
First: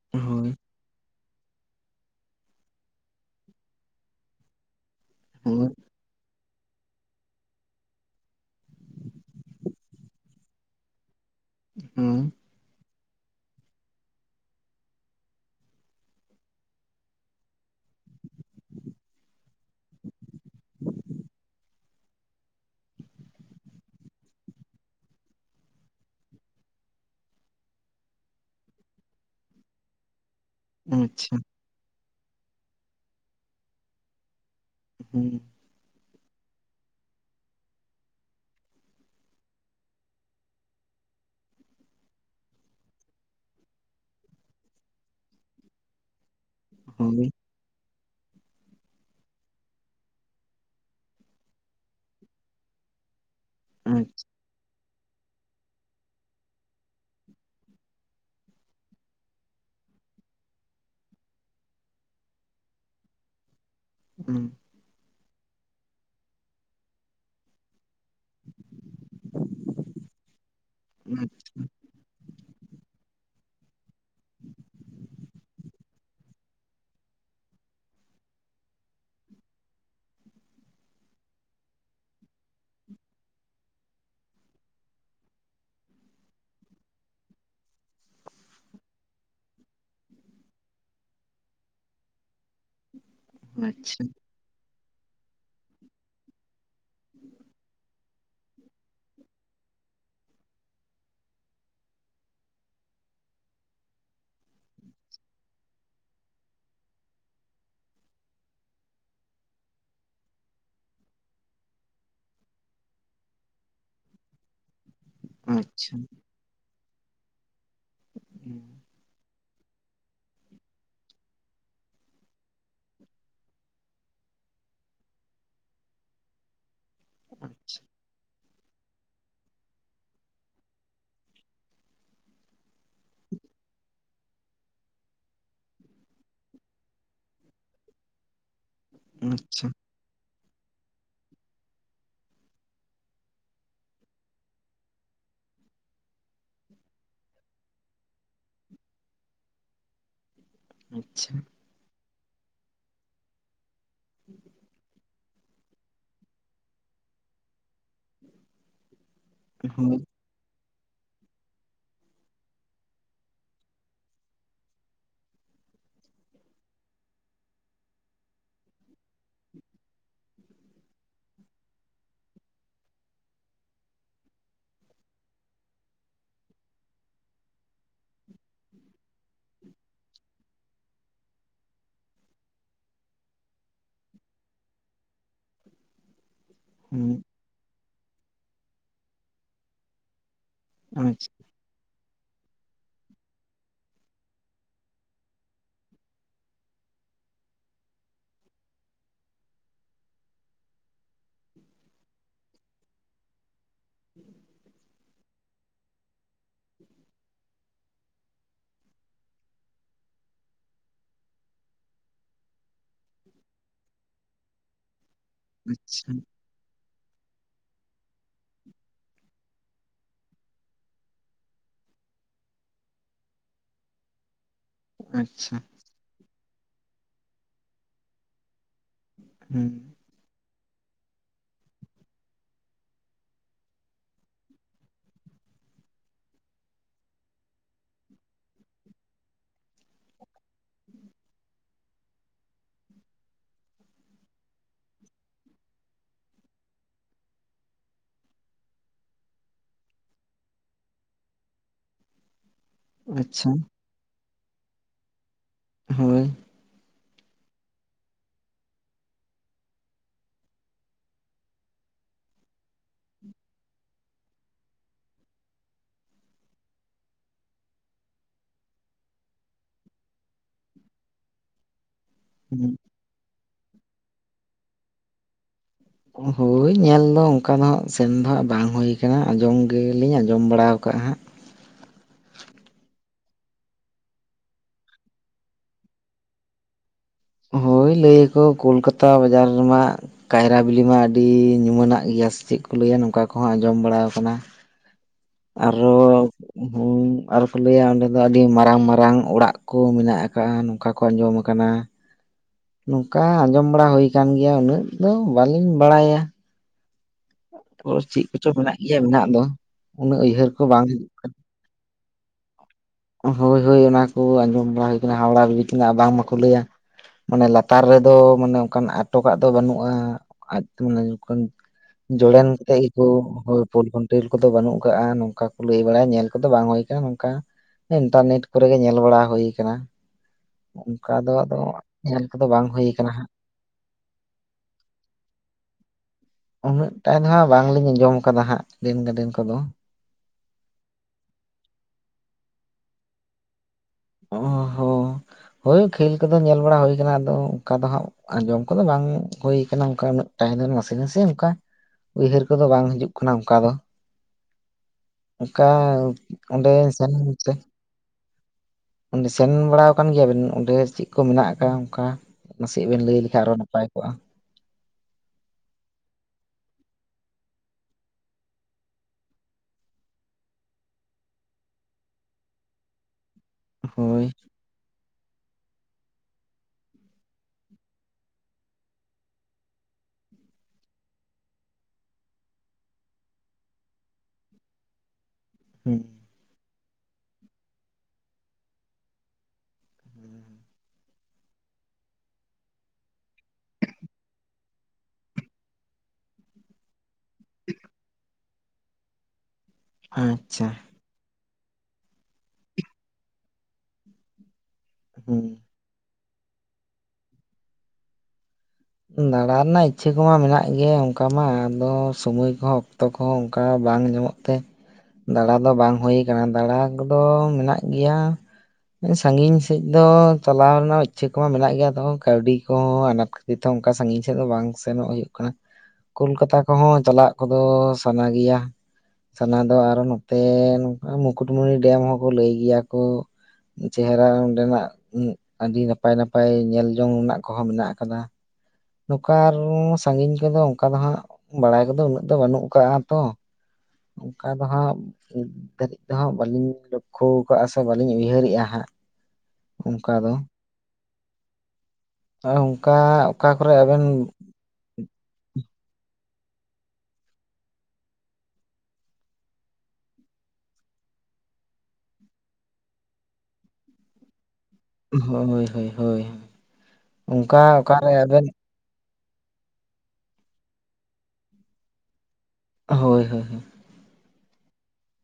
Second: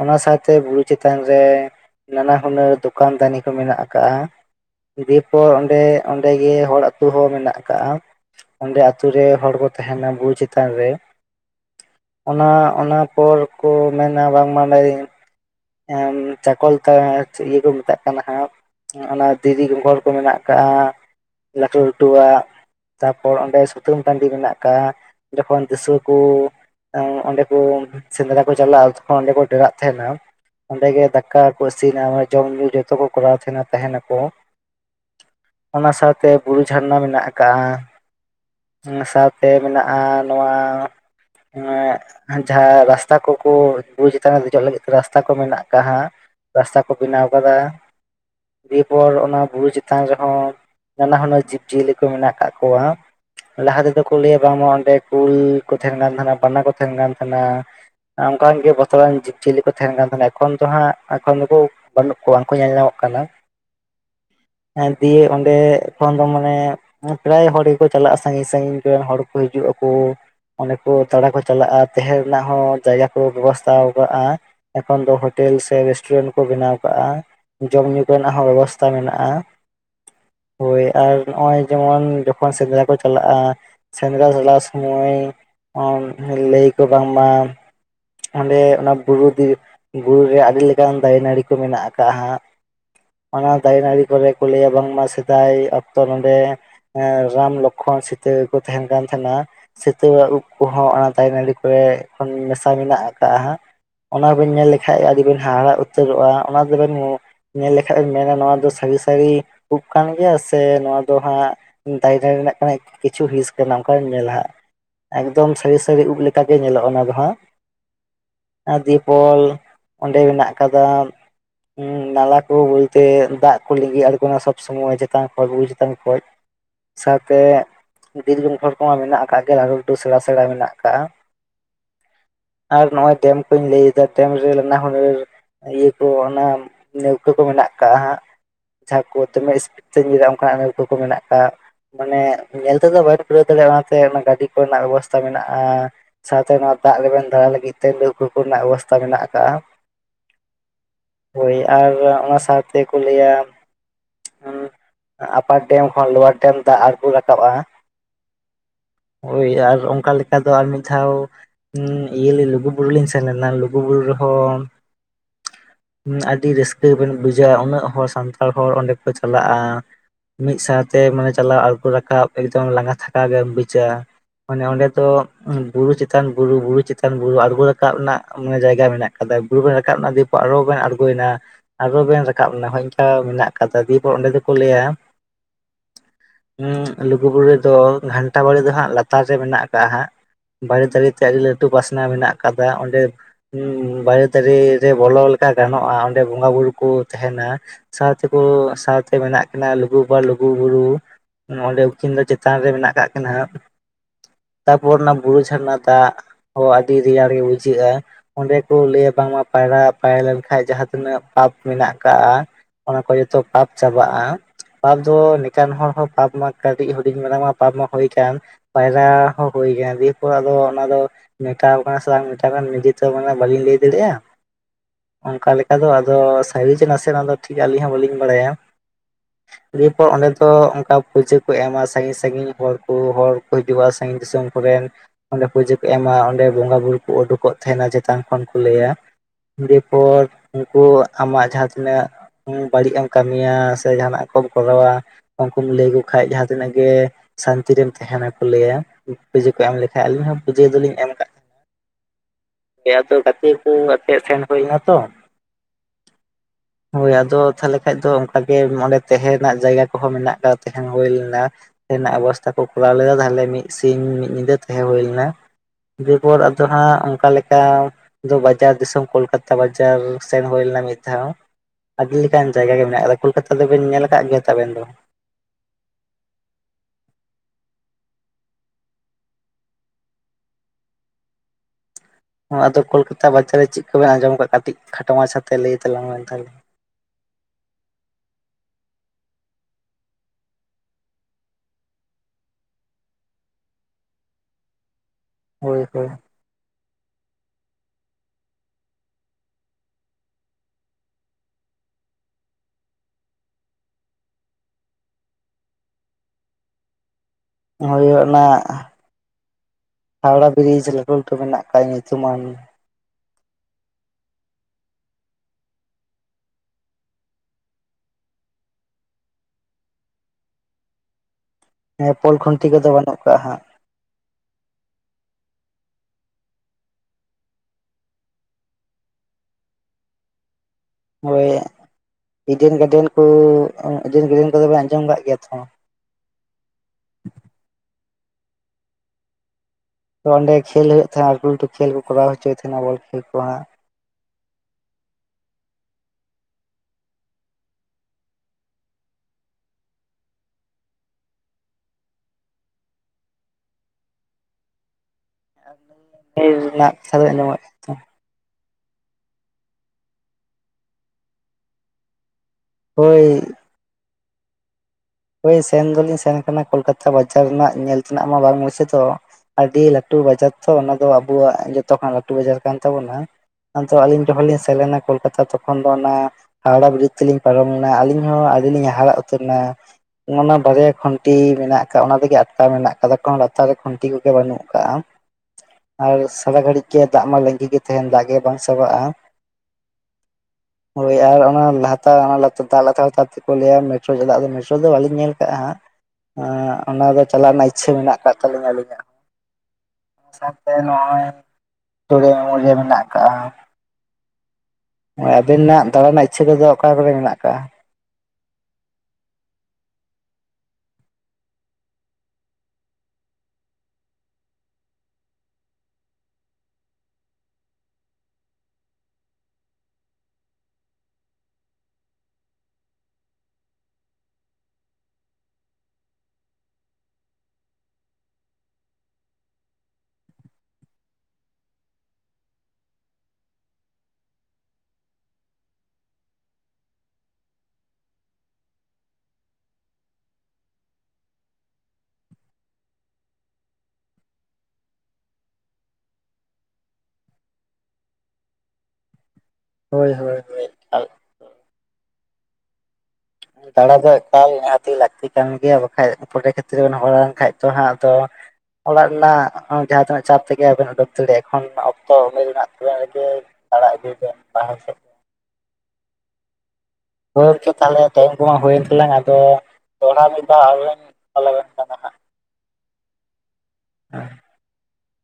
ᱚᱱᱟ ᱦᱳᱭ ᱥᱟᱶᱛᱮ ᱵᱩᱨᱩ ᱪᱮᱛᱟᱱ ᱨᱮ ᱱᱟᱱᱟ ᱦᱩᱱᱟᱹᱨ ᱫᱚᱠᱟᱱ ᱫᱟᱹᱱᱤ ᱠᱚ ᱢᱮᱱᱟᱜ ᱟᱠᱟᱜᱼᱟ ᱫᱤᱭᱮ ᱯᱚᱨ ᱦᱳᱭ ᱚᱸᱰᱮ ᱚᱸᱰᱮ ᱜᱮ ᱦᱚᱲ ᱟᱛᱳ ᱦᱚᱸ ᱢᱮᱱᱟᱜ ᱟᱠᱟᱜᱼᱟ ᱚᱸᱰᱮ ᱟᱛ ᱨᱮ ᱦᱚᱲ ᱠᱚ ᱛᱟᱦᱮᱸᱱᱟ ᱵᱩ ᱪᱮᱛᱟᱱ ᱨᱮ ᱦᱳᱭ ᱚᱱᱟ ᱚᱱᱟ ᱯᱚᱨ ᱠᱚ ᱢᱮᱱᱟ ᱵᱟᱝᱢᱟ ᱢᱮ ᱤᱱ ᱪᱟᱠᱚᱞ ᱤᱭᱟᱹ ᱠᱚ ᱢᱮᱛᱟᱜ ᱠᱟᱱᱟ ᱦᱟᱜ ᱚᱱᱟ ᱫᱤᱨᱤ ᱦᱚᱲ ᱠᱚ ᱢᱮᱱᱟᱜ ᱟᱠᱟᱟᱜᱼᱟ ᱞᱟᱹᱴᱩ ᱞᱟᱹᱴᱩᱣᱟ ᱛᱟᱯᱚᱨ ᱚᱸᱰᱮ ᱥᱩᱛᱟᱹᱱ ᱴᱟᱺᱰᱤ ᱢᱮᱱᱟᱜ ᱚᱱᱠᱟ ᱡᱚᱠᱷᱚᱱ ᱫᱤᱥᱟᱹ ᱠᱚ ᱚᱸᱰᱮ ᱠᱚ ᱥᱮᱸᱫᱽᱨᱟ ᱠᱚ ᱪᱟᱞᱟᱜᱼᱟ ᱛᱚᱠᱷᱚᱱ ᱚᱸᱰᱮ ᱠᱚ ᱰᱮᱨᱟᱜ ᱛᱟᱦᱮᱸᱱᱟ ᱚᱸᱰᱮᱜᱮ ᱟᱪᱪᱷᱟ ᱫᱟᱠᱟ ᱠᱚ ᱤᱥᱤᱱᱟ ᱡᱚᱢ ᱧᱩᱩ ᱡᱚᱛᱚ ᱠᱚ ᱠᱚᱨᱟᱣ ᱛᱟᱦᱮᱸᱱᱟ ᱛᱟᱦᱮᱸᱱᱟᱠᱚ ᱦᱩᱸ ᱛᱮ ᱵᱩᱨᱩ ᱡᱷᱟᱨᱱᱟ ᱢᱮᱱᱟᱜ ᱟᱠᱟᱜ-ᱟ ᱚᱱᱟ ᱥᱟᱶᱛᱮ ᱥᱮ ᱢᱮᱱᱟᱜ-ᱟ ᱱᱚᱣᱟ ᱮ ᱡᱟᱦᱟᱸ ᱨᱟᱥᱛᱟ ᱠᱚᱠᱚ ᱵᱩᱨᱩ ᱪᱮᱛᱟᱱ ᱨᱮ ᱫᱮᱡᱚᱜ ᱞᱟᱹᱜᱤᱫ ᱛᱮ ᱨᱟᱥᱛᱟ ᱠᱚ ᱢᱮᱱᱟᱜ ᱟᱠᱟᱫ ᱦᱟᱸᱜ ᱨᱟᱥᱛᱟ ᱠᱚ ᱵᱮᱱᱟᱣ ᱦᱳᱭ ᱠᱟᱫᱟ ᱫᱤᱭᱮᱯᱚᱨ ᱚᱱᱟ ᱵᱩᱨᱩ ᱪᱮᱛᱟᱱ ᱨᱮᱦᱚᱸ ᱱᱟᱱᱟᱦᱩᱱᱟᱹᱨ ᱡᱤᱵᱽᱡᱤᱭᱟᱹᱞᱤ ᱠᱚ ᱢᱮᱱᱟᱜ ᱟᱠᱟᱫ ᱠᱚᱣᱟ ᱞᱟᱦᱟ ᱛᱮᱫᱚ ᱟᱪᱪᱷᱟ ᱠᱚ ᱞᱟᱹᱭᱟ ᱵᱟᱝᱢᱟ ᱚᱸᱰᱮ ᱩᱞ ᱠᱚ ᱛᱟᱦᱮᱱ ᱠᱟᱱ ᱛᱟᱦᱮᱱᱟ ᱵᱟᱱᱟ ᱠᱚ ᱛᱟᱦᱮᱱ ᱠᱟᱱ ᱛᱟᱦᱮᱱᱟ ᱚᱱᱠᱟᱱ ᱜᱮ ᱵᱚᱛᱚᱨᱟᱱ ᱡᱤᱵᱽ-ᱡᱤᱭᱟᱹᱞᱤ ᱠᱚ ᱛᱟᱦᱮᱱ ᱠᱟᱱ ᱛᱟᱦᱮᱱᱟ ᱮᱠᱷᱚᱱ ᱫᱚ ᱦᱟᱸᱜ ᱮᱠᱷᱚᱱ ᱫᱚᱠᱚ ᱵᱟᱹᱱᱩᱜ ᱠᱚᱣᱟ ᱩᱱᱠᱩ ᱵᱟᱠᱳ ᱧᱮᱞ ᱧᱟᱢᱚᱜ ᱠᱟᱱᱟ ᱠᱟᱱᱟ ᱦᱮᱸ ᱫᱤᱭᱮ ᱚᱸᱰᱮ ᱮᱠᱷᱚᱱ ᱫᱚ ᱢᱟᱱᱮ ᱯᱨᱟᱭ ᱦᱚᱲ ᱜᱮᱠᱚ ᱪᱟᱞᱟᱜ-ᱟ ᱥᱟᱺᱜᱤᱧ ᱥᱟᱺᱜᱤᱧ ᱨᱮᱱ ᱦᱚᱲ ᱠᱚ ᱦᱤᱡᱩᱜ ᱟᱠᱚ ᱚᱸᱰᱮ ᱠᱚ ᱛᱟᱲᱟ ᱠᱚ ᱪᱟᱞᱟᱜ-ᱟ ᱛᱟᱦᱮᱸ ᱨᱮᱱᱟᱜ ᱦᱚᱸ ᱡᱟᱭᱜᱟ ᱠᱚ ᱵᱮᱵᱚᱥᱛᱷᱟ ᱟᱠᱟᱜ-ᱟ ᱮᱠᱷᱚᱱ ᱫᱚ ᱦᱳᱴᱮᱞ ᱥᱮ ᱨᱮᱥᱴᱩᱨᱮᱱᱴ ᱠᱚ ᱵᱮᱱᱟᱣ ᱟᱠᱟᱫ-ᱟ ᱡᱚᱢ-ᱧᱩ ᱠᱚᱨᱮᱱᱟᱜ ᱦᱚᱸ ᱵᱮᱵᱚᱥᱛᱷᱟ ᱢᱮᱱᱟᱜ-ᱟ ᱦᱳᱭ ᱟᱨ ᱱᱚᱜ-ᱚᱭ ᱡᱮᱢᱚᱱ ᱡᱚᱠᱷᱚᱱ ᱥᱮᱸᱫᱽᱨᱟ ᱠᱚ ᱪᱟᱞᱟᱜ-ᱟ ᱥᱮᱸᱫᱽᱨᱟ ᱦᱮᱞᱟᱣ ᱥᱚᱢᱚᱭ ᱟᱨ ᱞᱟᱹᱭ ᱟᱠᱚ ᱵᱟᱝᱢᱟ ᱚᱸᱰᱮ ᱚᱱᱟ ᱵᱩᱨᱩ ᱵᱩᱨᱩ ᱨᱮ ᱟᱹᱰᱤ ᱞᱮᱠᱟᱱ ᱫᱟᱨᱮ-ᱱᱟᱹᱲᱤ ᱠᱚ ᱢᱮᱱᱟᱜ ᱟᱠᱟᱜ-ᱟ ᱦᱟᱸᱜ ᱚᱱᱟ ᱫᱟᱨᱮ ᱱᱟᱹᱲᱤ ᱟᱪᱪᱷᱟ ᱠᱚᱨᱮ ᱠᱚ ᱞᱟᱹᱭᱟ ᱵᱟᱝ ᱥᱮᱫᱟᱭ ᱚᱠᱛᱚ ᱱᱚᱸᱰᱮ ᱨᱟᱢ ᱞᱚᱠᱠᱷᱚᱱ ᱥᱤᱛᱟᱹ ᱠᱚ ᱛᱟᱦᱮᱱ ᱠᱟᱱ ᱛᱟᱦᱮᱱᱟ ᱥᱤᱛᱟᱹ ᱩᱵ ᱠᱚᱦᱚᱸ ᱚᱱᱟ ᱫᱟᱨᱮ ᱱᱟᱹᱲᱤ ᱠᱚᱨᱮ ᱮᱠᱷᱚᱱ ᱢᱮᱥᱟ ᱢᱮᱱᱟᱜ ᱟᱠᱟᱫᱟ ᱦᱟᱸᱜ ᱚᱱᱟ ᱵᱮᱱ ᱧᱮᱞ ᱞᱮᱠᱷᱟᱡ ᱟᱹᱰᱤᱵᱤᱱ ᱦᱟᱦᱟᱲᱟ ᱩᱛᱟᱹᱨᱚᱜ-ᱟ ᱚᱱᱟ ᱫᱚᱵᱮᱱ ᱧᱮᱞ ᱞᱮᱠᱷᱟᱡ ᱵᱮᱱ ᱢᱮᱱᱟ ᱱᱚᱣᱟ ᱫᱚ ᱥᱟᱹᱨᱤ ᱥᱟᱹᱨᱤ ᱩᱵ ᱠᱟᱱ ᱜᱮᱭᱟ ᱥᱮ ᱱᱚᱣᱟ ᱫᱚ ᱦᱟᱸᱜ ᱫᱟᱨᱮ ᱱᱟᱹᱲᱤ (unintelligible) ᱠᱤᱪᱷᱩ ᱦᱤᱸᱥ ᱠᱟᱱᱟ ᱚᱱᱠᱟ ᱜᱮᱢ ᱧᱮᱞᱟ ᱦᱟᱸᱜ ᱮᱠᱫᱚᱢ ᱥᱟᱹᱨᱤ ᱥᱟᱹᱨᱤ ᱟᱪᱪᱷᱟ ᱩᱵ ᱞᱮᱠᱟᱜᱮ ᱧᱮᱞᱚᱜ-ᱟ ᱚᱱᱟ ᱫᱚ ᱦᱟᱸᱜ ᱟᱨ ᱫᱤᱭᱮᱯᱚᱞ ᱚᱸᱰᱮ ᱢᱮᱱᱟᱜ ᱟᱠᱟᱫᱟ ᱦᱮᱸ ᱱᱟᱞᱟ ᱠᱚ ᱵᱚᱞᱛᱮ ᱫᱟᱜ ᱠᱚ ᱞᱤᱸᱜᱤ ᱟᱬᱜᱳᱱᱟ ᱥᱚᱵ ᱥᱚᱢᱚᱭ ᱪᱮᱛᱟᱱ ᱠᱷᱚᱱ ᱵᱩᱨᱩ ᱪᱮᱛᱟᱱ ᱠᱷᱚᱡ ᱥᱟᱶᱛᱮ ᱵᱤᱨ (unintelligible) ᱠᱚᱢᱟ ᱢᱮᱱᱟᱜ ᱟᱠᱟᱫ ᱜᱮ ᱟᱨᱦᱚ ᱞᱟᱹᱩ ᱞᱟᱹᱴᱩ ᱥᱮᱬᱟ ᱥᱮᱬᱟ ᱢᱮᱱᱟᱜ ᱟᱠᱟᱜ-ᱟ᱾ ᱟᱨ ᱱᱚᱜ-ᱚᱭ ᱰᱮᱢ ᱠᱩᱧ ᱞᱟᱹᱭᱮᱫᱟ ᱰᱮᱢ ᱨᱮ ᱱᱟ ᱦᱚᱸ ᱱᱟᱹᱨ ᱤᱭᱟᱹ ᱠᱚ ᱚᱱᱟ ᱱᱟᱹᱣᱠᱟᱹ ᱠᱚ ᱢᱮᱱᱟᱜ ᱟᱠᱟᱟᱜ-ᱟ ᱦᱟᱸᱜ ᱡᱟᱦᱟᱸ ᱠᱚ ᱫᱚᱢᱮ ᱟᱪᱪᱷᱟ ᱤᱥᱯᱤᱰ ᱛᱮ ᱧᱤᱨᱟᱜ-ᱟ ᱚᱱᱠᱟᱱᱟᱜ ᱞᱟᱣᱠᱟᱹ ᱠᱚ ᱢᱮᱱᱟᱜ ᱟᱠᱟᱜ ᱢᱟᱱᱮ ᱧᱮᱞ ᱛᱮᱫᱚ ᱵᱟᱹᱧ ᱯᱩᱨᱟᱹᱣ ᱫᱟᱲᱮᱭᱟᱜ-ᱟ ᱚᱱᱟᱛᱮ ᱚᱱᱟ ᱜᱟᱹᱰᱤ ᱠᱚᱨᱮᱱᱟᱜ ᱵᱮᱵᱚᱥᱛᱟ ᱢᱮᱱᱟᱜ-ᱟ ᱥᱟᱶᱛᱮ ᱱᱚᱣᱟ ᱫᱟᱜ ᱨᱮᱵᱮᱱ ᱫᱟᱲᱟ ᱞᱟᱹᱜᱤᱫ ᱛᱮ ᱱᱟᱹᱣᱠᱟᱹ ᱠᱚ ᱨᱮᱱᱟᱜ ᱵᱮᱵᱚᱥᱛᱟ ᱢᱮᱱᱟᱜ ᱟᱠᱟᱜ-ᱟ ᱟᱪᱪᱷᱟ ᱦᱳᱭ ᱟᱨ ᱚᱱᱟ ᱥᱟᱶᱛᱮ ᱠᱚ ᱞᱟᱹᱭᱟ ᱟᱯᱟᱨ ᱰᱮᱢ ᱠᱷᱚᱱ ᱞᱳᱣᱟᱨ ᱰᱮᱢ ᱫᱟᱜ ᱟᱨᱜᱚ ᱨᱟᱠᱟᱵᱟ ᱦᱳᱭ ᱟᱨ ᱦᱳᱭ ᱚᱱᱠᱟ ᱞᱮᱠᱟ ᱫᱚ ᱟᱨ ᱢᱤᱫ ᱫᱷᱟᱣ ᱤᱭᱟᱹ ᱞᱩᱜᱩ-ᱵᱩᱨᱩ ᱞᱤᱧ ᱥᱮᱱ ᱞᱮᱱᱟ ᱞᱩᱜᱩ-ᱵᱩᱨᱩ ᱨᱮᱦᱚᱸ ᱟᱹᱰᱤ ᱨᱟᱹᱥᱠᱟᱹ ᱵᱮᱱ ᱵᱩᱡᱷᱟᱹᱣ-ᱟ ᱩᱱᱟᱹᱜ ᱦᱚᱲ ᱥᱟᱱᱛᱟᱲ ᱦᱚᱲ ᱚᱸᱰᱮ ᱠᱚ ᱪᱟᱞᱟᱜ-ᱟ᱾ ᱢᱤᱫ ᱥᱟᱶᱛᱮ ᱢᱟᱱᱮ ᱪᱟᱞᱟᱣ ᱟᱬᱜᱚ ᱨᱟᱠᱟᱵ ᱮᱠᱫᱚᱢ ᱞᱟᱸᱜᱟ ᱛᱷᱟᱠᱟᱣ ᱜᱮᱢ ᱵᱩᱡᱟ ᱢᱟᱱᱮ ᱚᱸᱰᱮ ᱫᱚ ᱵᱩᱨᱩ ᱪᱮᱛᱟᱱ ᱵᱩᱨᱩ ᱵᱩᱨᱩ ᱪᱮᱛᱟᱱ ᱵᱩᱨᱩ ᱟᱬᱜᱚ ᱨᱟᱠᱟᱵ ᱨᱮᱱᱟᱜ ᱢᱟᱱᱮ ᱡᱟᱭᱜᱟ ᱢᱮᱱᱟᱜ ᱟᱠᱟᱫᱟ᱾ ᱵᱩᱨᱩ ᱵᱮᱱ ᱨᱟᱠᱟᱵᱱᱟ ᱫᱤᱭᱮ ᱯᱚᱨᱮ ᱟᱨᱦᱚ ᱵᱮᱱ ᱟᱬᱜᱳᱮᱱᱟ ᱟᱨᱚᱵᱮᱱ ᱨᱟᱠᱟᱵ ᱮᱱᱟ ᱦᱚᱭ ᱚᱝᱠᱟ ᱢᱮᱱᱟᱜ ᱟᱠᱟᱫᱟ ᱫᱤᱭᱟ ᱯᱚᱨᱮ ᱠᱚ ᱞᱟᱹᱭᱟ ᱦᱳᱭ ᱞᱩᱜᱩᱵᱩᱨᱩ ᱨᱮᱫᱚ ᱜᱷᱟᱱᱴᱟ ᱜᱷᱟᱱᱴᱟ ᱵᱟᱲᱮ ᱫᱚ ᱦᱟᱸᱜ ᱞᱟᱛᱟᱨ ᱨᱮ ᱢᱮᱱᱟᱜ ᱟᱠᱟᱫᱟ ᱦᱟᱸᱜ ᱵᱟᱲᱮ ᱫᱟᱨᱮ ᱛᱮ ᱟᱪᱪᱷᱟ ᱟᱹᱰᱤ ᱞᱟᱹᱴᱩ ᱯᱟᱥᱱᱟ ᱢᱮᱱᱟᱜ ᱟᱠᱟᱫᱟ ᱟᱠᱟᱫᱟ ᱚᱸᱰᱮ ᱵᱟᱲᱮ ᱫᱟᱨᱮ ᱨᱮ ᱵᱚᱞᱚ ᱞᱮᱠᱟ ᱜᱟᱱᱚᱜ-ᱟ ᱚᱸᱰᱮ ᱵᱚᱸᱜᱟ ᱵᱩᱨᱩ ᱠᱚ ᱛᱟᱦᱮᱱᱟ᱾ ᱥᱟᱶᱛᱮᱠᱚ ᱥᱟᱶᱛᱮ ᱢᱮᱱᱟᱜ ᱠᱤᱱᱟ ᱞᱩᱜᱩ ᱵᱟᱵᱟ ᱞᱩᱜᱩᱵᱩᱨᱩ ᱱᱚᱜ ᱚᱸᱰᱮ ᱩᱠᱤᱱ ᱫᱚ ᱪᱮᱛᱟᱱ ᱨᱮ ᱢᱮᱱᱟᱜ ᱠᱟᱜ ᱠᱤᱱᱟ ᱦᱟᱸᱜ ᱛᱟᱨᱯᱚᱨ ᱚᱱᱟ ᱵᱩᱨᱩ ᱡᱷᱟᱨᱱᱟ ᱫᱟᱜ ᱦᱚᱸ ᱟᱹᱰᱤ ᱨᱮᱭᱟᱲ ᱜᱮ ᱵᱩᱡᱷᱟᱹᱜ-ᱟ ᱚᱸᱰᱮ ᱠᱚ ᱞᱟᱹᱭᱟ ᱵᱟᱝᱢᱟ ᱯᱟᱭᱨᱟ ᱯᱟᱭᱨᱟ ᱞᱮᱱᱠᱷᱟᱱ ᱡᱟᱦᱟᱸ ᱡᱟᱦᱟᱸ ᱛᱤᱱᱟᱹᱜ ᱯᱟᱯ ᱢᱮᱱᱟᱜ ᱟᱠᱟᱜ-ᱟ ᱚᱱᱟ ᱠᱚ ᱡᱚᱛᱚ ᱯᱟᱯ ᱪᱟᱵᱟᱜ-ᱟ ᱯᱟᱯ ᱫᱚ ᱱᱮᱠᱟᱱ ᱦᱚᱲ ᱦᱚᱸ ᱟᱪᱪᱷᱟ ᱯᱟᱯ ᱢᱟ ᱠᱟᱹᱴᱤᱡ ᱦᱩᱰᱤᱧ ᱢᱟᱨᱟᱝ ᱢᱟ ᱯᱟᱯ ᱢᱟ ᱦᱩᱭ ᱟᱠᱟᱱ ᱯᱟᱭᱨᱟ ᱦᱩᱭ ᱠᱟᱱᱟ ᱫᱤᱭᱮᱯᱚᱨ ᱟᱫᱚ ᱚᱱᱟ ᱫᱚ ᱢᱮᱴᱟᱣ ᱠᱟᱱᱟ ᱥᱮ ᱵᱟᱝ ᱢᱮᱴᱟᱣ ᱠᱟᱱᱟ ᱱᱤᱡᱮ ᱛᱚ ᱵᱟᱹᱞᱤᱧ ᱞᱟᱹᱭ ᱫᱟᱲᱮᱭᱟᱜ-ᱟ᱾ ᱚᱱᱠᱟ ᱟᱪᱪᱷᱟ ᱞᱮᱠᱟ ᱫᱚ ᱟᱫᱚ ᱥᱟᱨᱤ ᱡᱮ ᱱᱟᱥᱮ ᱴᱷᱤᱠ ᱟᱹᱞᱤᱧ ᱦᱚᱸ ᱵᱟᱹᱞᱤᱧ ᱵᱟᱲᱟᱭᱟ ᱦᱩᱸ ᱫᱤᱭᱮᱯᱚ ᱚᱸᱰᱮ ᱫᱚ ᱚᱱᱠᱟ ᱯᱩᱡᱟᱹ ᱠᱚ ᱮᱢᱟ ᱥᱟᱺᱜᱤᱧ ᱥᱟᱺᱜᱤᱧ ᱦᱚᱲ ᱠᱚ ᱦᱚᱲ ᱠᱚ ᱦᱤᱡᱩᱜᱼᱟ ᱥᱟᱺᱜᱤᱧ ᱫᱤᱥᱚᱢ ᱠᱚᱨᱮᱱ ᱚᱸᱰᱮ ᱯᱩᱡᱟᱹ ᱠᱚ ᱮᱢᱟ ᱚᱸᱰᱮ ᱵᱚᱸᱜᱟ ᱵᱩᱨᱩ ᱠᱚ ᱩᱰᱩᱠᱚᱜ ᱛᱟᱦᱮᱱᱟ ᱪᱮᱛᱟᱱ ᱠᱷᱚᱱ ᱠᱚ ᱞᱟᱹᱭᱟ ᱫᱤᱭᱮᱯᱚᱛ ᱩᱱᱠᱩ ᱟᱢᱟᱜ ᱡᱟᱦᱟᱸ ᱛᱤᱱᱟᱹᱜ ᱵᱟᱹᱲᱤᱡ ᱮᱢ ᱠᱟᱹᱢᱤᱭᱟ ᱥᱮ ᱡᱟᱦᱟᱱᱟᱜ ᱠᱚᱢ ᱠᱚᱨᱟᱣᱟ ᱩᱱᱠᱩᱢ ᱞᱟᱹᱭ ᱠᱮ ᱠᱷᱟᱡ ᱡᱟᱦᱟᱸ ᱛᱤᱱᱟᱹᱜ ᱜᱮ ᱥᱟᱱᱛᱤ ᱨᱮᱢ ᱛᱟᱦᱮᱱᱟ ᱠᱚ ᱞᱟᱹᱭᱟ ᱯᱩᱡᱟᱹ ᱠᱚ ᱮᱢ ᱞᱮᱠᱷᱟᱡ ᱟᱹᱞᱤᱧ ᱦᱚᱸ ᱯᱩᱡᱟᱹ ᱫᱚᱞᱤᱧ ᱮᱢ ᱮᱢᱠᱟᱜ ᱛᱟᱦᱮᱸ ᱱᱟ ᱦᱳᱭ ᱟᱫᱚ ᱟᱪᱪᱷᱟ ᱜᱟᱛᱮ ᱠᱚ ᱟᱯᱮ ᱥᱮᱱ ᱦᱩᱭ ᱮᱱᱟ ᱛᱚ ᱦᱳᱭ ᱦᱳᱭ ᱟᱫᱚ ᱛᱟᱦᱚᱞᱮ ᱠᱷᱟᱱᱡ ᱫᱚ ᱚᱱᱠᱟᱜ ᱜᱮ ᱚᱸᱰᱮ ᱛᱟᱦᱮᱸ ᱨᱮᱱᱟᱜ ᱡᱟᱭᱜᱟ ᱠᱚᱦᱚᱸ ᱢᱮᱱᱟᱜ ᱠᱟᱫ ᱛᱟᱦᱮᱸᱱ ᱦᱩᱭ ᱞᱮᱱᱟ ᱨᱮᱱᱟᱜ ᱚᱵᱚᱥᱛᱷᱟ ᱠᱚ ᱠᱚᱨᱟᱣ ᱞᱮᱫᱟ ᱛᱟᱦᱚᱞᱮ ᱢᱤᱫ ᱥᱤᱧ ᱢᱤᱫ ᱧᱤᱫᱟᱹ ᱛᱟᱦᱮᱸ ᱦᱩᱭ ᱞᱮᱱᱟ᱾ ᱫᱤᱭᱮᱯᱚᱨ ᱟᱫᱚ ᱦᱟᱸᱜ ᱚᱱᱠᱟᱮ ᱞᱮᱠᱟ ᱫᱚ ᱵᱟᱡᱟᱨ ᱫᱤᱥᱚᱢ ᱠᱳᱞᱠᱟᱛᱟ ᱵᱟᱡᱟᱨ ᱥᱮᱱ ᱦᱩᱭ ᱢᱤᱫ ᱫᱷᱟᱣ ᱟᱹᱰᱤ ᱞᱮᱠᱟᱱ ᱡᱟᱭᱜᱟ ᱜᱮ ᱢᱮᱱᱟᱜ ᱟᱠᱟᱫᱟ ᱠᱳᱞᱠᱟᱛᱟ ᱫᱚᱵᱮᱱ ᱧᱮᱞ ᱟᱠᱟᱫ ᱜᱮᱭᱟ ᱛᱚ ᱟᱵᱮᱱ ᱫᱚ ᱦᱳᱭ ᱧᱮᱞ ᱫᱚ ᱚᱱᱠᱟ ᱫᱚ ᱦᱟᱜ ᱥᱮᱱ ᱫᱚ ᱦᱟᱜ ᱵᱟᱝ ᱦᱩᱭ ᱠᱟᱱᱟ ᱟᱸᱡᱚᱢ ᱜᱮᱞᱤᱧ ᱟᱸᱡᱚᱢ ᱵᱟᱲᱟᱣ ᱠᱟᱜ ᱦᱟᱸᱜ (inaudible) ᱟᱫᱚ ᱠᱳᱞᱠᱟᱛᱟ ᱵᱟᱡᱟᱨ ᱨᱮ ᱪᱮᱫ ᱠᱚᱵᱮᱱ ᱟᱸᱡᱚᱢ ᱠᱟᱜ ᱠᱟᱹᱴᱤᱡ ᱠᱷᱟᱴᱚ ᱢᱟᱪᱷᱟᱛᱮ ᱞᱟᱹᱭ ᱛᱟᱞᱟᱝ ᱢᱮ ᱛᱟᱦᱚᱞᱮ (inaudible) ᱦᱳᱭ ᱞᱟᱹᱭ ᱟᱠᱚ ᱠᱳᱞᱠᱟᱛᱟ ᱵᱟᱡᱟᱨᱢᱟ ᱠᱟᱭᱨᱟ ᱵᱤᱞᱤ ᱢᱟ ᱟᱹᱰᱤ ᱧᱩᱢᱟᱹᱱᱟᱜ ᱜᱮᱭᱟ ᱡᱟᱥ ᱪᱮᱜ ᱠᱚ ᱞᱟᱹᱭᱟ ᱱᱚᱝᱠᱟ ᱠᱚᱦᱚᱸ ᱟᱸᱡᱚᱢ ᱵᱟᱲᱟ ᱟᱠᱟᱱᱟ ᱦᱳᱭ ᱟᱨᱚ ᱦᱳᱭ (inaudible) ᱟᱨ ᱠᱚ ᱞᱟᱹᱭᱟ ᱚᱸᱰᱮ ᱫᱚ ᱟᱹᱰᱤ ᱢᱟᱨᱟᱝ ᱢᱟᱨᱟᱝ ᱚᱲᱟᱜ ᱠᱚ ᱢᱮᱱᱟᱜ ᱟᱠᱟᱜᱼᱟ ᱱᱚᱝᱠᱟ ᱠᱚ ᱟᱸᱡᱚᱢ ᱟᱠᱟᱱᱟ ᱱᱚᱝᱠᱟ ᱟᱸᱡᱚᱢ ᱵᱟᱲᱟ ᱦᱩᱭ ᱠᱟᱱ ᱜᱮᱭᱟ ᱩᱱᱟᱹᱜ ᱫᱚ ᱵᱟᱹᱞᱤᱧ ᱵᱟᱲᱟᱭᱟ ᱛᱚ ᱦᱩᱭ ᱪᱮᱫ ᱚᱱᱟ ᱠᱚᱪᱚ ᱢᱮᱱᱟᱜ ᱜᱮᱭᱟ ᱢᱮᱱᱟᱜ ᱫᱚ ᱩᱱᱟᱹᱜ ᱦᱟᱣᱲᱟ ᱩᱭᱦᱟᱹᱨ ᱠᱚ ᱵᱨᱤᱡᱽ ᱵᱟᱝ ᱞᱟᱹᱴᱩ ᱞᱟᱹᱴᱩ ᱢᱮᱱᱟᱜ ᱟᱠᱟᱜ ᱛᱩᱢᱟᱱ ᱦᱳᱭ ᱦᱳᱭ ᱚᱱᱟᱠᱚ ᱟᱸᱡᱚᱢ ᱵᱟᱲᱟ ᱦᱩᱭ ᱟᱠᱟᱱᱟ ᱦᱟᱣᱲᱟ ᱵᱨᱤᱡᱽᱢᱟ ᱵᱟᱝ ᱢᱟᱠᱚ ᱞᱟᱹᱭᱟ ᱢᱟᱱᱮ ᱞᱟᱛᱟᱨ ᱨᱮᱫᱚ ᱢᱟᱱᱮ ᱚᱱᱠᱟᱱ ᱟᱴᱚᱠᱟᱜ ᱫᱚ ᱵᱟᱹᱱᱩᱜᱼᱟ ᱟᱡ ᱢᱟᱱᱮ ᱦᱮᱸ ᱯᱳᱞ ᱡᱚᱲᱮᱱ ᱠᱷᱩᱱᱴᱤ ᱠᱟᱛᱮ ᱠᱚᱫᱚ ᱜᱮᱠᱚ ᱵᱟᱹᱱᱩᱜ ᱠᱟᱜ ᱦᱳᱭ ᱦᱟᱸᱜ ᱯᱳᱞ ᱠᱷᱳᱱᱴᱮᱞ ᱠᱚᱫᱚ ᱵᱟᱹᱱᱩᱜ ᱠᱟᱜᱼᱟ ᱱᱚᱝ ᱚᱱᱠᱟ ᱠᱚ ᱞᱟᱹᱭ ᱵᱟᱲᱟᱭᱟ ᱧᱮᱞ ᱠᱚᱫᱚ ᱵᱟᱝ ᱦᱩᱭ ᱟᱠᱟᱱᱟ ᱱᱚᱝᱠᱟ ᱤᱱᱴᱟᱨᱱᱮᱴ ᱠᱚᱨᱮ ᱜᱮ ᱧᱮᱞ ᱵᱟᱲᱟ ᱦᱩᱭ ᱟᱠᱟᱱᱟ ᱦᱳᱭ ᱤᱰᱮᱱ ᱦᱩᱭ ᱜᱟᱨᱰᱮᱱ ᱠᱟᱱᱟ ᱠᱚ ᱦᱟᱸᱜ ᱤᱰᱮᱱ ᱜᱟᱨᱰᱮᱱ ᱠᱚᱫᱚ ᱵᱮᱱ ᱟᱸᱡᱚᱢ ᱠᱟᱜ ᱜᱮᱭᱟ ᱛᱚ (inaudible) ᱩᱱᱟᱹᱜ ᱴᱟᱭ ᱫᱚ ᱦᱟᱸᱜ ᱵᱟᱝᱞᱤᱧ ᱟᱸᱡᱚᱢ ᱠᱟᱫᱟ ᱦᱟᱸᱜ ᱤᱰᱮᱱᱜᱰᱮᱱ ᱠᱚᱫᱚ ᱛᱚ ᱚᱸᱰᱮ ᱠᱷᱮᱞ ᱦᱩᱭᱩᱜ ᱛᱟᱦᱮᱱᱟ ᱞᱟᱹᱴᱩ ᱞᱟᱹᱴᱩ ᱠᱷᱮᱞ ᱠᱚ ᱠᱚᱨᱟᱣ ᱦᱚᱪᱚᱭ ᱛᱟᱦᱮᱱᱟ ᱵᱚᱞ ᱠᱷᱮᱞ ᱠᱚ ᱦᱟᱸᱜ ᱚ ᱦᱚᱸ ᱦᱳᱭ ᱠᱷᱮᱞ ᱠᱚᱫᱚ ᱧᱮᱞ ᱵᱟᱲᱟ ᱦᱩᱭᱩ ᱟᱠᱟᱱᱟᱱᱟ ᱟᱫᱚ ᱚᱱᱠᱟ ᱫᱚ ᱦᱟᱸᱜ ᱟᱸᱡᱚᱢ ᱠᱚᱫᱚ ᱵᱟᱝ ᱦᱩᱭᱩ ᱟᱠᱟᱱᱟ ᱚᱱᱠᱟ ᱩᱱᱟᱹᱜ ᱴᱟᱭ ᱫᱚ ᱱᱟᱥᱮ ᱱᱟᱥᱮ ᱚᱱᱠᱟ ᱩᱭᱦᱟᱹᱨ ᱠᱚᱫᱚ ᱵᱟᱝ ᱦᱤᱡᱩᱜ ᱠᱟᱱᱟ ᱚᱱᱠᱟ ᱫᱚ ᱚᱱᱠᱟ ᱠᱷᱮᱞ ᱚᱸᱰᱮ ᱨᱮᱱᱟᱜ ᱥᱮᱱ ᱠᱟᱛᱷᱟ ᱫᱚ ᱥᱮ ᱟᱡᱚᱢᱚᱜ ᱛᱚ ᱚᱸᱰᱮ ᱥᱮᱱ ᱵᱟᱲᱟ ᱟᱠᱟᱱ ᱜᱮᱭᱟᱵᱮᱱ ᱚᱸᱰᱮ ᱪᱮᱫ ᱠᱚ ᱢᱮᱱᱟᱜ ᱟᱠᱟᱜᱼᱟ ᱚᱱᱠᱟ ᱱᱟᱥᱮ ᱵᱮᱱ ᱞᱟᱹᱭ ᱦᱳᱭ ᱞᱮᱠᱷᱟᱡ ᱟᱨᱚ ᱱᱟᱯᱟᱭ ᱠᱚᱜᱼᱟ ᱦᱳᱭ ᱥᱮᱱ ᱫᱚᱞᱤᱧ ᱥᱮᱱ ᱠᱟᱱᱟ ᱠᱳᱞᱠᱟᱛᱟ ᱵᱟᱡᱟᱨ ᱨᱮᱱᱟᱜ ᱧᱮᱞ ᱛᱮᱱᱟᱜ ᱢᱟ ᱵᱟᱝ ᱢᱩᱪᱟᱹᱛᱚᱜ ᱟᱹᱰᱤ ᱞᱟᱹᱴᱩ ᱵᱟᱡᱟᱨ ᱛᱚ ᱚᱱᱟ ᱫᱚ ᱟᱵᱚᱣᱟᱜ ᱡᱚᱛᱚᱠᱷᱚᱱ ᱞᱟᱹᱴᱩ ᱵᱟᱡᱟᱨ ᱠᱟᱱ ᱛᱟᱵᱚᱱᱟ ᱟᱫᱚ ᱟᱹᱞᱤᱧ ᱦᱳᱭ ᱡᱚᱠᱷᱚᱱ ᱞᱤᱧ ᱥᱮᱱ ᱞᱮᱱᱟ ᱠᱳᱞᱠᱟ ᱛᱚᱠᱷᱚᱱ ᱫᱚ ᱚᱱᱟ ᱦᱟᱣᱲᱟ ᱵᱤᱨᱤᱡᱽ ᱛᱮᱞᱤᱧ ᱯᱟᱨᱚᱢ ᱢᱮᱱᱟ ᱟᱹᱞᱤᱧ ᱦᱚᱸ ᱟᱹᱰᱤ ᱞᱤᱧ ᱦᱟᱦᱟᱲᱟᱜ ᱩᱛᱟᱹᱨ ᱮᱱᱟ ᱚᱱᱟ ᱵᱟᱨᱭᱟ ᱠᱷᱩᱱᱴᱤ ᱢᱮᱱᱟᱜ ᱟᱠᱟᱜᱼᱟ ᱚᱱᱟ ᱛᱮᱜᱮ ᱟᱴᱠᱟᱣ ᱢᱮᱱᱟᱜ ᱟᱠᱟᱫᱟ ᱠᱳᱱᱳ ᱞᱟᱛᱟᱨ ᱨᱮ ᱠᱷᱩᱱᱴᱤ ᱠᱩᱜᱮ ᱵᱟᱹᱱᱩᱜ ᱠᱟᱜᱼᱟ ᱦᱩᱸ ᱟᱨ ᱥᱟᱨᱟ ᱜᱷᱟᱹᱲᱤᱡ ᱜᱮ ᱫᱟᱜ ᱢᱟ ᱞᱤᱸᱜᱤ ᱜᱮ ᱛᱟᱦᱮᱱ ᱫᱟᱜ ᱜᱮ ᱵᱟᱝ ᱥᱟᱵᱟᱜᱼᱟ (inaudible) ᱦᱳᱭ ᱟᱨ ᱚᱱᱟ ᱞᱟᱦᱟᱛᱮ ᱚᱱᱟ ᱫᱟᱜ ᱞᱟᱛᱟᱨ ᱞᱟᱛᱟᱨ ᱛᱮᱠᱚ ᱞᱟᱹᱭᱟ ᱟᱠᱚ ᱢᱮᱴᱨᱳ ᱪᱟᱞᱟᱜᱼᱟ ᱫᱚ ᱪᱳᱞ ᱫᱚ ᱵᱟᱹᱞᱤᱧ ᱧᱮᱞ ᱠᱟᱜᱼᱟ ᱦᱟᱜ ᱚᱱᱟ ᱫᱚ ᱪᱟᱞᱟᱜ ᱨᱮᱱᱟᱜ ᱤᱪᱪᱷᱟᱹ ᱢᱮᱱᱟᱜ ᱠᱟᱜ ᱛᱟᱹᱟᱞᱤᱧᱟ ᱟᱪᱪᱷᱟ ᱥᱟᱶᱛᱮ ᱱᱚᱜᱼᱚᱸᱚᱭ ᱪᱩᱲᱤᱭᱟᱹ ᱢᱩᱲᱭᱟᱹ ᱢᱮᱱᱟᱜ ᱟᱠᱟᱟᱜᱼᱟ ᱦᱩᱸ ᱟᱹᱵᱤᱱᱟᱜ ᱫᱟᱬᱟᱱ ᱨᱮᱱᱟᱜ ᱤᱪᱪᱷᱟᱹ ᱠᱚᱫᱚ ᱚᱠᱟ ᱠᱚᱨᱮ ᱢᱮᱱᱟᱜ ᱠᱟᱜᱼᱟ ᱫᱟᱬᱟ ᱨᱮᱱᱟᱜ ᱤᱪᱪᱷᱟᱹ ᱠᱚᱢᱟ ᱢᱮᱱᱟᱜ ᱜᱮ ᱚᱱᱠᱟ ᱢᱟ ᱟᱫᱚ ᱥᱚᱢᱚᱭ ᱠᱚᱦᱚᱸ ᱚᱠᱛᱚ ᱠᱚᱦᱚᱸ ᱚᱱᱠᱟ ᱵᱟᱝ ᱧᱟᱢᱚᱜ ᱛᱮ ᱫᱟᱬᱟ ᱫᱚ ᱵᱟᱝ ᱦᱩᱭ ᱠᱟᱱᱟ ᱫᱟᱬᱟ ᱠᱚᱫᱚ ᱢᱮᱱᱟᱜ ᱜᱮᱭᱟ ᱥᱟᱺᱜᱤᱧ ᱥᱮᱫ ᱫᱚ ᱪᱟᱞᱟᱣ ᱨᱮᱱᱟᱜ ᱤᱪᱪᱷᱟᱹ ᱠᱚᱢᱟ ᱢᱮᱱᱟᱜ ᱜᱮᱭᱟ ᱛᱚ ᱠᱟᱹᱣᱰᱤ ᱠᱚᱦᱚᱸ ᱟᱱᱟᱴ ᱱᱚᱛᱚ ᱚᱱᱠᱟ ᱥᱟᱜᱤᱧ ᱥᱮᱫ ᱫᱚ ᱵᱟᱝ ᱥᱮᱱᱚᱜ ᱦᱩᱭᱩᱜ ᱠᱟᱱᱟ ᱠᱳᱞᱠᱟᱛᱟ ᱠᱚᱦᱚᱸ ᱪᱟᱞᱟᱜ ᱠᱚᱫᱚ ᱥᱟᱱᱟ ᱜᱮᱭᱟ ᱥᱟᱱᱟ ᱫᱚ ᱟᱨᱚ ᱱᱚᱛᱮ ᱢᱩᱠᱩᱴᱢᱩᱱᱤ ᱰᱮᱢ ᱦᱚᱸᱠᱚ ᱞᱟᱹᱭ ᱜᱮᱭᱟ ᱠᱚ ᱪᱮᱦᱨᱟ ᱱᱚᱸᱰᱮᱱᱟᱜ ᱟᱹᱰᱤ ᱱᱟᱯᱟᱭ ᱱᱟᱯᱟᱭ ᱧᱮᱞᱡᱚᱝ ᱨᱮᱱᱟᱜ ᱠᱚᱦᱚᱸ ᱢᱮᱱᱟᱜ ᱟᱠᱟᱫᱟ ᱱᱚᱝᱠᱟ ᱥᱟᱺᱜᱤᱧ ᱠᱚᱫᱚ ᱚᱱᱠᱟ ᱫᱚ ᱦᱟᱸᱜ ᱵᱟᱲᱟᱭ ᱠᱚᱫᱚ ᱩᱱᱟᱹᱜ ᱫᱚ ᱵᱟᱹᱱᱩᱜ ᱠᱟᱜᱼᱟ ᱛᱚ ᱚᱱᱠᱟ ᱫᱚ ᱦᱟᱸᱜ ᱱᱤᱛ ᱫᱷᱟᱹᱨᱤᱡ ᱫᱚᱦᱟᱸᱜ ᱵᱟᱹᱞᱤᱧ ᱞᱚᱠᱠᱷᱚ ᱠᱟᱜᱼᱟ ᱥᱮ ᱵᱟᱟᱹᱞᱤᱧ ᱩᱭᱦᱟᱹᱨᱮᱜᱼᱟ ᱦᱟᱸᱜ ᱦᱳᱭ ᱚᱱᱠᱟ ᱫᱚ ᱦᱳᱭ ᱦᱳᱭ ᱚᱱᱠᱟ ᱚᱠᱟ ᱠᱚᱨᱮ ᱫᱟᱲᱟ ᱟᱵᱮᱱ ᱫᱚ ᱮᱠᱟᱞ ᱱᱤᱦᱟᱹᱛ ᱞᱟᱹᱠᱛᱤ ᱠᱟᱱ ᱜᱮᱭᱟ ᱵᱟᱠᱷᱟᱡ ᱯᱚᱨᱮ ᱠᱷᱮᱛᱨᱮ ᱨᱮᱵ ᱦᱚᱨ ᱞᱮᱱᱠᱟᱱ ᱫᱚ ᱦᱟᱸᱜ ᱟᱫᱚ ᱚᱲᱟᱜ ᱨᱮᱱᱟᱜ ᱡᱟᱦᱟᱸ ᱛᱤᱱᱟᱹᱜ ᱪᱟᱯ ᱛᱮᱜᱮ ᱟᱵᱤᱱᱟᱜ ᱰᱩᱠᱛᱟᱲᱤ ᱮᱠᱷᱚᱱ ᱚᱠᱛᱚ ᱩᱢ ᱨᱮᱱᱟᱜ ᱛ ᱨᱮᱜᱮ ᱟᱲᱟᱜ ᱤᱫᱤ ᱯᱮ ᱦᱳᱭ ᱦᱳᱭ ᱦᱳᱭ ᱦᱳᱭ ᱚᱱᱠᱟ ᱜᱚᱢᱠᱮ ᱛᱟᱦᱞᱮ ᱚᱠᱟᱨᱮ ᱴᱟᱭᱤᱢ ᱟᱵᱮᱱ ᱠᱚᱢᱟ ᱦᱩᱭᱮᱱ ᱛᱞᱟᱝᱼᱟ ᱫᱚ ᱫᱚᱲᱦᱟ ᱟᱨ ᱢᱤᱫ (inaudible) ᱦᱟᱸᱜ ᱦᱳᱭ ᱦᱳᱭ ᱦᱳᱭ ᱦᱮᱸ